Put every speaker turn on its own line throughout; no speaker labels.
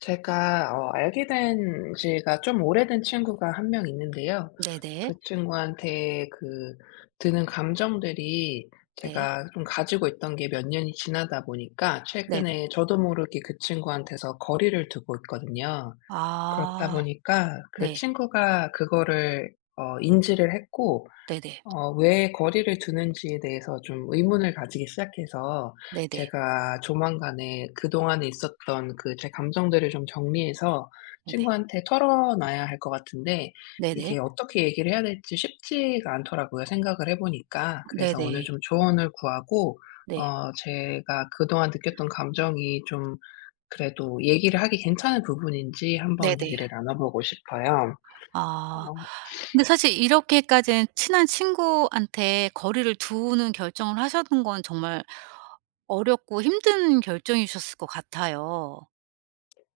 제가 알게 된 지가 좀 오래된 친구가 한 명 있는데요.
네네.
그 친구한테 드는 감정들이
네.
제가 좀 가지고 있던 게 몇 년이 지나다 보니까
네네.
최근에 저도 모르게 그 친구한테서 거리를 두고 있거든요. 그렇다
아.
보니까 그
네.
친구가 그거를 인지를 했고,
네네.
왜 거리를 두는지에 대해서 좀 의문을 가지기 시작해서
네네.
제가 조만간에 그동안에 있었던 그 제 감정들을 좀 정리해서
네네.
친구한테 털어놔야 할 것 같은데,
네네.
이게 어떻게 얘기를 해야 될지 쉽지가 않더라고요, 생각을 해 보니까. 그래서 오늘
네네.
좀 조언을 구하고
네.
제가 그동안 느꼈던 감정이 좀 그래도 얘기를 하기 괜찮은 부분인지 한번
네네.
얘기를 나눠 보고 싶어요.
아.
어.
근데 사실 이렇게까지 친한 친구한테 거리를 두는 결정을 하셨던 건 정말 어렵고 힘든 결정이셨을 것 같아요.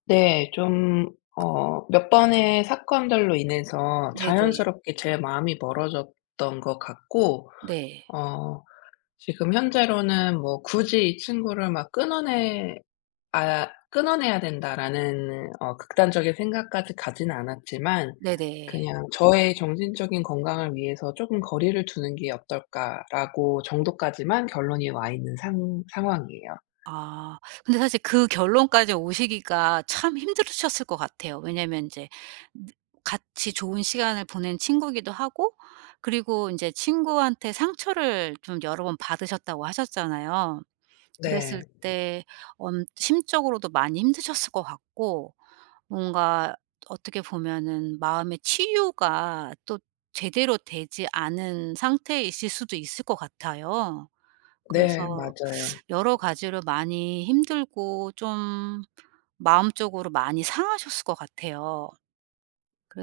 네. 좀 몇 번의 사건들로 인해서
네네.
자연스럽게 제 마음이 멀어졌던 것 같고,
네.
어 지금 현재로는 뭐 '굳이 이 친구를 막 끊어내 끊어내야 된다.'라는 극단적인 생각까지 가지는 않았지만,
네네.
그냥 '저의 정신적인 건강을 위해서 쪼금 거리를 두는 게 어떨까.'라고 정도까지만 결론이 와 있는 상 상황이에요.
아. 근데 사실 그 결론까지 오시기가 참 힘드셨을 것 같아요. 왜냐면 이제 느 같이 좋은 시간을 보낸 친구기도 하고, 그리고 이제 친구한테 상처를 좀 여러 번 받으셨다고 하셨잖아요. 그랬을
네.
때 엄 심적으로도 많이 힘드셨을 것 같고, 뭔가 어떻게 보면은 마음의 치유가 또 제대로 되지 않은 상태이실 수도 있을 것 같아요.
네,
그래서
맞아요.
여러 가지로 많이 힘들고 좀 마음적으로 많이 상하셨을 것 같아요.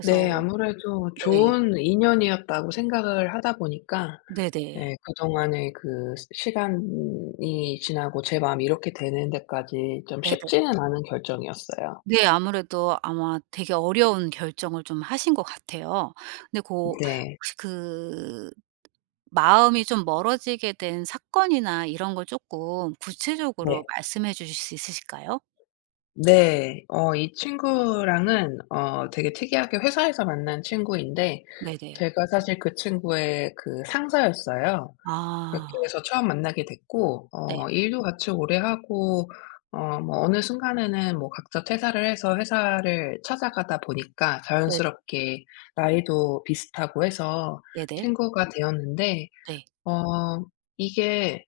네. 아무래도
네.
좋은 인연이었다고 생각을 하다 보니까
네네.
예 그동안의 그 시 시간이 지나고 제 마음이 이렇게 되는 데까지 좀
네네.
쉽지는 않은 결정이었어요.
네. 아무래도 아마 되게 어려운 결정을 좀 하신 것 같아요. 근데 고
네.
혹시 그 마음이 좀 멀어지게 된 사건이나 이런 걸 쪼끔 구체적으로
네.
말씀해 주실 수 있으실까요?
네. 이 친구랑은 되게 특이하게 회사에서 만난 친구인데,
네네.
제가 사실 그 친구의 그 상사였어요.
아.
그렇게 해서 처음 만나게 됐고,
네.
일도 같이 오래 하고, 뭐 어느 순간에는 뭐 각자 퇴사를 해서 회사를 찾아가다 보니까
네.
자연스럽게 나이도 비슷하고 해서
네네.
친구가 되었는데,
네.
어 이게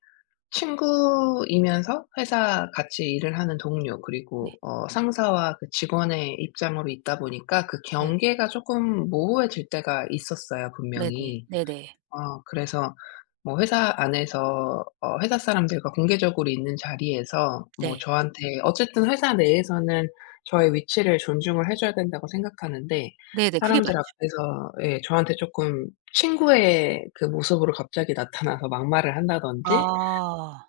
친구이면서 회사 같이 일을 하는 동료
네.
그리고 상사와 그 직원의 입장으로 있다 보니까 그
네.
경계가 조금 모호해질 때가 있었어요
네네.
분명히.
네네.
그래서 뭐 회사 안에서 회사 사람들과 공개적으로 있는 자리에서 뭐
네.
저한테 어쨌든 회사 내에서는 저의 위치를 존중을 해 줘야 된다고 생각하는데,
네네. 그게
사람들
맞죠.
앞에서 예 저한테 쪼끔 친구의 그 모습으로 갑자기 나타나서 막말을 한다든지
아.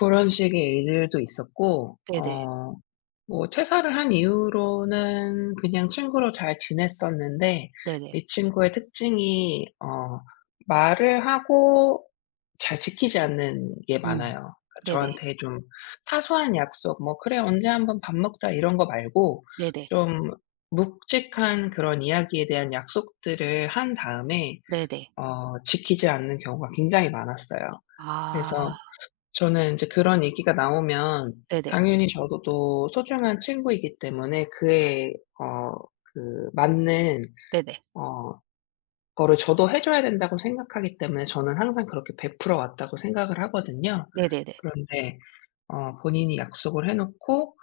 고런 식의 일들도 있었고,
네네.
뭐 퇴사를 한 이후로는 그냥 친구로 잘 지냈었는데,
네네.
이 친구의 특징이 말을 하고 잘 지키지 않는 게
음.
많아요. 그러니까
네네.
저한테 좀 사소한 약속, 뭐 "그래 언제 한번 밥 먹자." 이런 거 말고
네네.
좀 묵직한 그런 이야기에 대한 약속들을 한 다음에
네네.
지키지 않는 경우가 굉장히 많았어요.
아.
그래서 저는 인제 그런 얘기가 나오면
네네.
당연히 저도 또 소중한 친구이기 때문에 그에 어 그 맞는
네네.
어 거를 저도 해 줘야 된다고 생각하기 때문에 저는 항상 그렇게 베풀어 왔다고 생각을 하거든요.
네네네.
그런데 본인이 약속을 해 놓고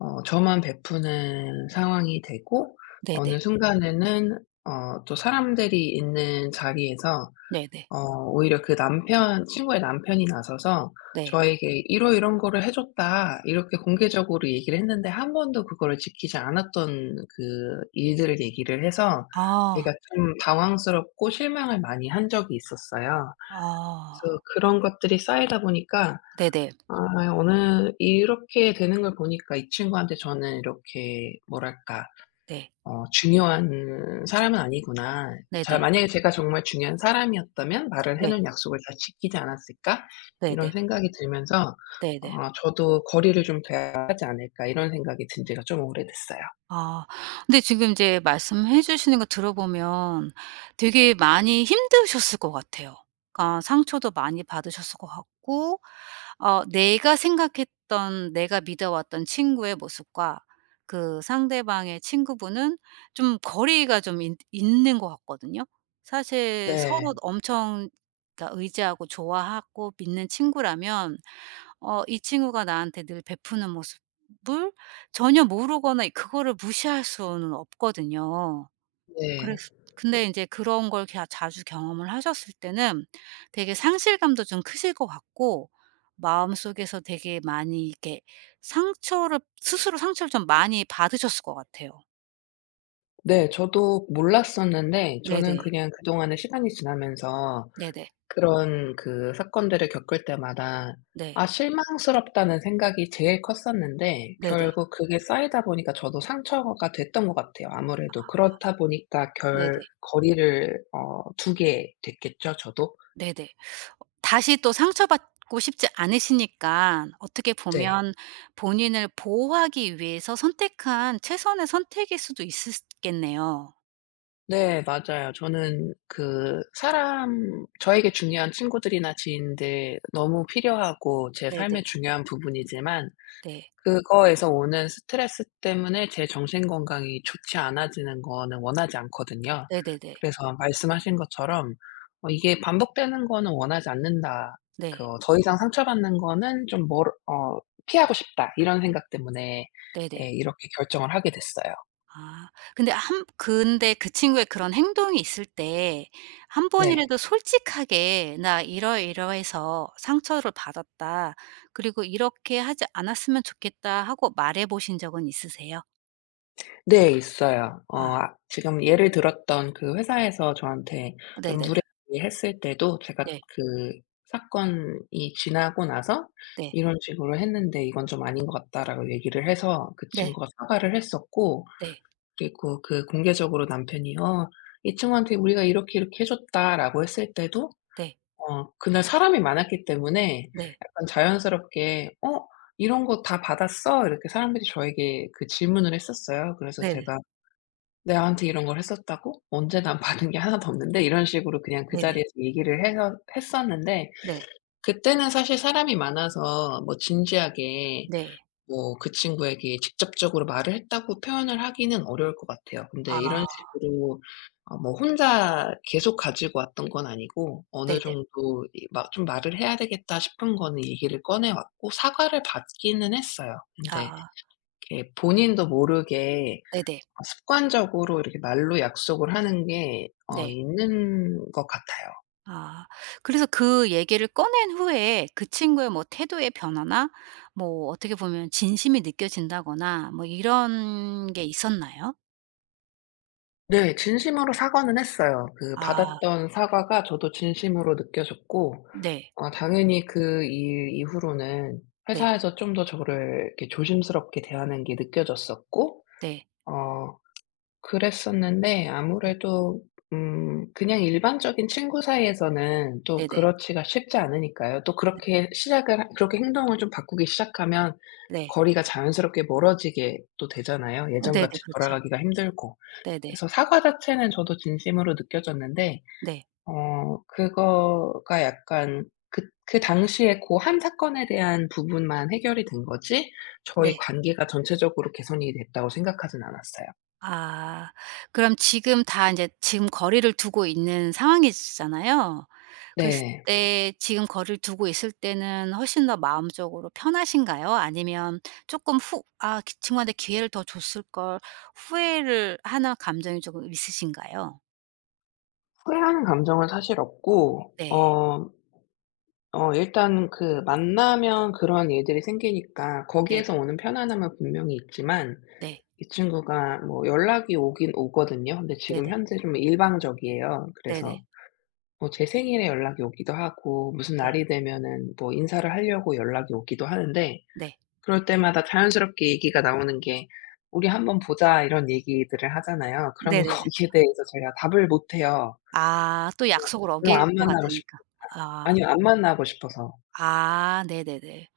저만 베푸는 상황이 되고,
네네.
어느 순간에는 또 사람들이 있는 자리에서
네네.
어 오히려 그 남편 친구의 남편이 나서서
네.
저에게 "이러 이런 거를 해 줬다." 이렇게 공개적으로 얘기를 했는데, 한 번도 그거를 지키지 않았던 그 일들을 얘기를 해서 제가
아.
좀 당황스럽고 실망을 많이 한 적이 있었어요.
아.
그래서 그런 것들이 쌓이다 보니까
네네.
아 어느 이렇게 되는 걸 보니까 이 친구한테 저는 이렇게 뭐랄까
네.
'중요한 사람은 아니구나.' 자
네네.
만약에 제가 정말 중요한 사람이었다면 말을 해
네.
놓은 약속을 잘 지키지 않았을까?' 이런
네네.
생각이 들면서
네네.
어 '저도 거리를 좀 둬야 하지 않을까.' 이런 생각이 든 지가 좀 오래됐어요.
아. 근데 지금 이제 말씀해 주시는 거 들어보면 되게 많이 힘드셨을 것 같아요. 그러니까 상처도 많이 받으셨을 것 같고, 어 내가 생각했던, 내가 믿어왔던 친구의 모습과 그 상대방의 친구분은 좀 거리가 좀 있 있는 것 같거든요. 사실
네.
서로 엄청, 그러니까 의지하고 좋아하고 믿는 친구라면 어 이 친구가 나한테 늘 베푸는 모습을 전혀 모르거나 그거를 무시할 수는 없거든요.
네.
그래서 근데 이제 그런 걸 자주 경험을 하셨을 때는 되게 상실감도 좀 크실 것 같고, 마음속에서 되게 많이 이렇게 상처를, 스스로 상처를 좀 많이 받으셨을 것 같아요.
네. 저도 몰랐었는데 저는
네네.
그냥 그동안에 시간이 지나면서
네네.
그런 그 사건들을 겪을 때마다
네.
실망스럽다는 생각이 제일 컸었는데
네네.
결국 그게 쌓이다 보니까 저도 상처가 됐던 것 같아요. 아무래도 그렇다 보니까
네네.
결
네네.
거리를 두게 됐겠죠 저도?
네네. 다시 또 상처받고 싶지 않으시니까 어떻게
네.
보면 본인을 보호하기 위해서 선택한 최선의 선택일 수도 있으겠네요.
네, 맞아요. 저는 그 사람 저에게 중요한 친구들이나 지인들 너무 필요하고 제 삶에
네네.
중요한 부분이지만
네.
그거에서 오는 스트레스 때문에 제 정신 건강이 좋지 않아지는 거는 원하지 않거든요.
네네네.
그래서 말씀하신 것처럼 이게 반복되는 거는 원하지 않는다. 그
네.
'더 이상 상처받는 거는 좀 멀어 피하고 싶다.' 이런 생각 때문에 예
네네.
이렇게 결정을 하게 됐어요.
아 근데 그 친구의 그런 행동이 있을 때 한
네.
번이라도 솔직하게 "나 이러이러해서 상처를 받았다. 그리고 이렇게 하지 않았으면 좋겠다." 하고 말해 보신 적은 있으세요?
네, 있어요.
아
지금 예를 들었던 그 회사에서 저한테 좀
네네네.
무례했을 때도 제가
네.
그 사건이 지나고 나서
네.
"이런 식으로 했는데 이건 좀 아닌 것 같다."라고 얘기를 해서 그
네.
친구가 사과를 했었고,
네.
그리고 그 공개적으로 남편이 "어 이 친구한테 우리가 이렇게, 이렇게 해 줬다."라고 했을 때도
네.
그날 사람이 많았기 때문에
네.
약간 자연스럽게 "어 이런 거 다 받았어?" 이렇게 사람들이 저에게 그 질문을 했었어요. 그래서
네네.
제가 "나한테 이런 걸 했었다고? 언제 난 받은 게 하나도 없는데?" 이런 식으로 그냥 그
네네.
자리에서 얘기를 해서 했었는데,
네.
그때는 사실 사람이 많아서 뭐 진지하게
네.
뭐 그 친구에게 직접적으로 말을 했다고 표현을 하기는 어려울 것 같아요. 근데 이런
아
식으로 뭐 혼자 계속 가지고 왔던 건 아니고, 어느
네네.
정도 이 막 '좀 말을 해야 되겠다.' 싶은 거는 얘기를 꺼내 왔고 사과를 받기는 했어요. 근데
아
이렇게 본인도 모르게
네네.
습관적으로 이렇게 말로 약속을 하는 게
네.
있는 것 같아요.
아. 그래서 그 얘기를 꺼낸 후에 그 친구의 뭐 태도의 변화나 뭐 어떻게 보면 진심이 느껴진다거나 뭐 이런 게 있었나요?
네. 진심으로 사과는 했어요. 그
아
받았던 사과가 저도 진심으로 느껴졌고,
네.
당연히 그 일 이후로는
네.
회사에서 좀 더 저를 이렇게 조심스럽게 대하는 게 느껴졌었고
네.
어 그랬었는데
네.
아무래도 그냥 일반적인 친구 사이에서는 또
네네.
그렇지가 쉽지 않으니까요. 또
네.
그렇게 시작을 하 그렇게 행동을 좀 바꾸기 시작하면
네.
거리가 자연스럽게 멀어지게 또 되잖아요,
어 네네.
예전같이
그렇죠.
돌아가기가 힘들고.
네네.
그래서 사과 자체는 저도 진심으로 느껴졌는데
네.
그거가 약간 그 당시에 고 한 사건에 대한 부분만 해결이 된 거지 저희
네.
관계가 전체적으로 개선이 됐다고 생각하진 않았어요.
아. 그럼 지금 다 이제 지금 거리를 두고 있는 상황이잖아요. 그랬을
네.
때 지금 거리를 두고 있을 때는 훨씬 더 마음적으로 편하신가요? 아니면 조금 후 '아 그 친구한테 기회를 더 줬을 걸.' 후회를 하는 감정이 조금 있으신가요?
후회하는 감정은 사실 없고,
네.
일단 그 만나면 그런 일들이 생기니까
네네.
거기에서 오는 편안함은 분명히 있지만
네.
이 친구가 뭐 연락이 오긴 오거든요. 근데 지금
네네.
현재 좀 일방적이에요. 그래서
네네.
뭐 제 생일에 연락이 오기도 하고 무슨
네.
날이 되면은 뭐 인사를 하려고 연락이 오기도 하는데
네.
그럴 때마다 자연스럽게 얘기가 나오는 게 "우리 한번 보자." 이런 얘기들을 하잖아요.
네네
그러면
네, 네, 네.
거기에 대해서 제가 답을 못 해요.
아또 약속을
별로
어길
안
것
만나고 싶
같으니까. 아.
아니요. 안 만나고 싶어서.
아 네네네.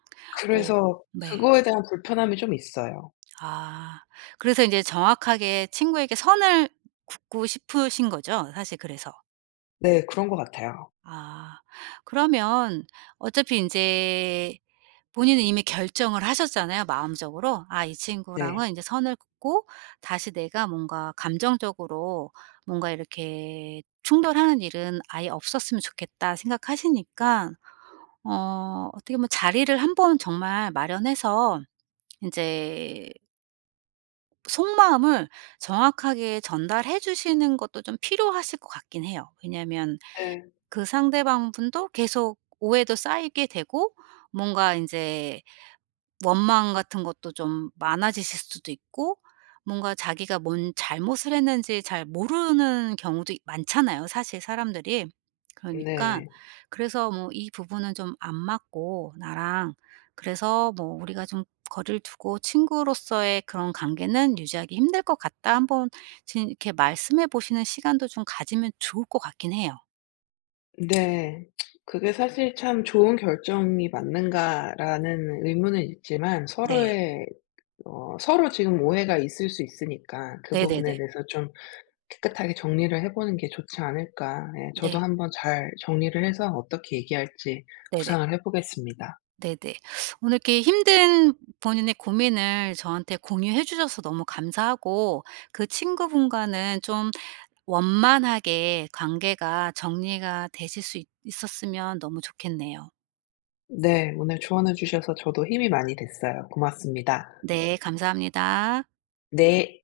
오
그래서
네. 어, 네.
그거에 대한 불편함이 좀 있어요.
아. 그래서 인제 정확하게 친구에게 선을 긋고 싶으신 거죠? 사실 그래서.
네. 그런 것 같아요.
아. 그러면 어차피 인제 본인은 이미 결정을 하셨잖아요, 마음적으로. '아 이 친구랑은
네.
인제 선을 긋고 다시 내가 뭔가 감정적으로 뭔가 이렇게 충돌하는 일은 아예 없었으면 좋겠다.' 생각하시니까 어 어떻게 보면 자리를 한번 정말 마련해서 인제 속마음을 정확하게 전달해 주시는 것도 좀 필요하실 것 같긴 해요. 왜냐하면
네.
그 상대방분도 계속 오해도 쌓이게 되고, 뭔가 인제 원망 같은 것도 좀 많아지실 수도 있고, 뭔가 자기가 뭔 잘못을 했는지 잘 모르는 경우도 이 많잖아요 사실 사람들이. 그러니까
네.
그래서 뭐 '이 부분은 좀 안 맞고 나랑 그래서 뭐 '우리가 좀 거리를 두고 친구로서의 그런 관계는 유지하기 힘들 것 같다.' 한번 이렇게 말씀해 보시는 시간도 좀 가지면 좋을 것 같긴 해요.
네. 그게 사실 참 '좋은 결정이 맞는가.'라는 의문은 있지만
네.
서로의 서로 지금 오해가 있을 수 있으니까 그
네네네.
부분에 대해서 좀 깨끗하게 정리를 해 보는 게 좋지 않을까. 예. 저도
네.
한번 잘 정리를 해서 어떻게 얘기할지
네네.
구상을 해 보겠습니다.
네네. 오늘 이렇게 힘든 본인의 고민을 저한테 공유해 주셔서 너무 감사하고 그 친구분과는 좀 원만하게 관계가 정리가 되실 수 있 있었으면 너무 좋겠네요.
네. 오늘 조언해 주셔서 저도 힘이 많이 됐어요. 고맙습니다.
네 감사합니다.
내.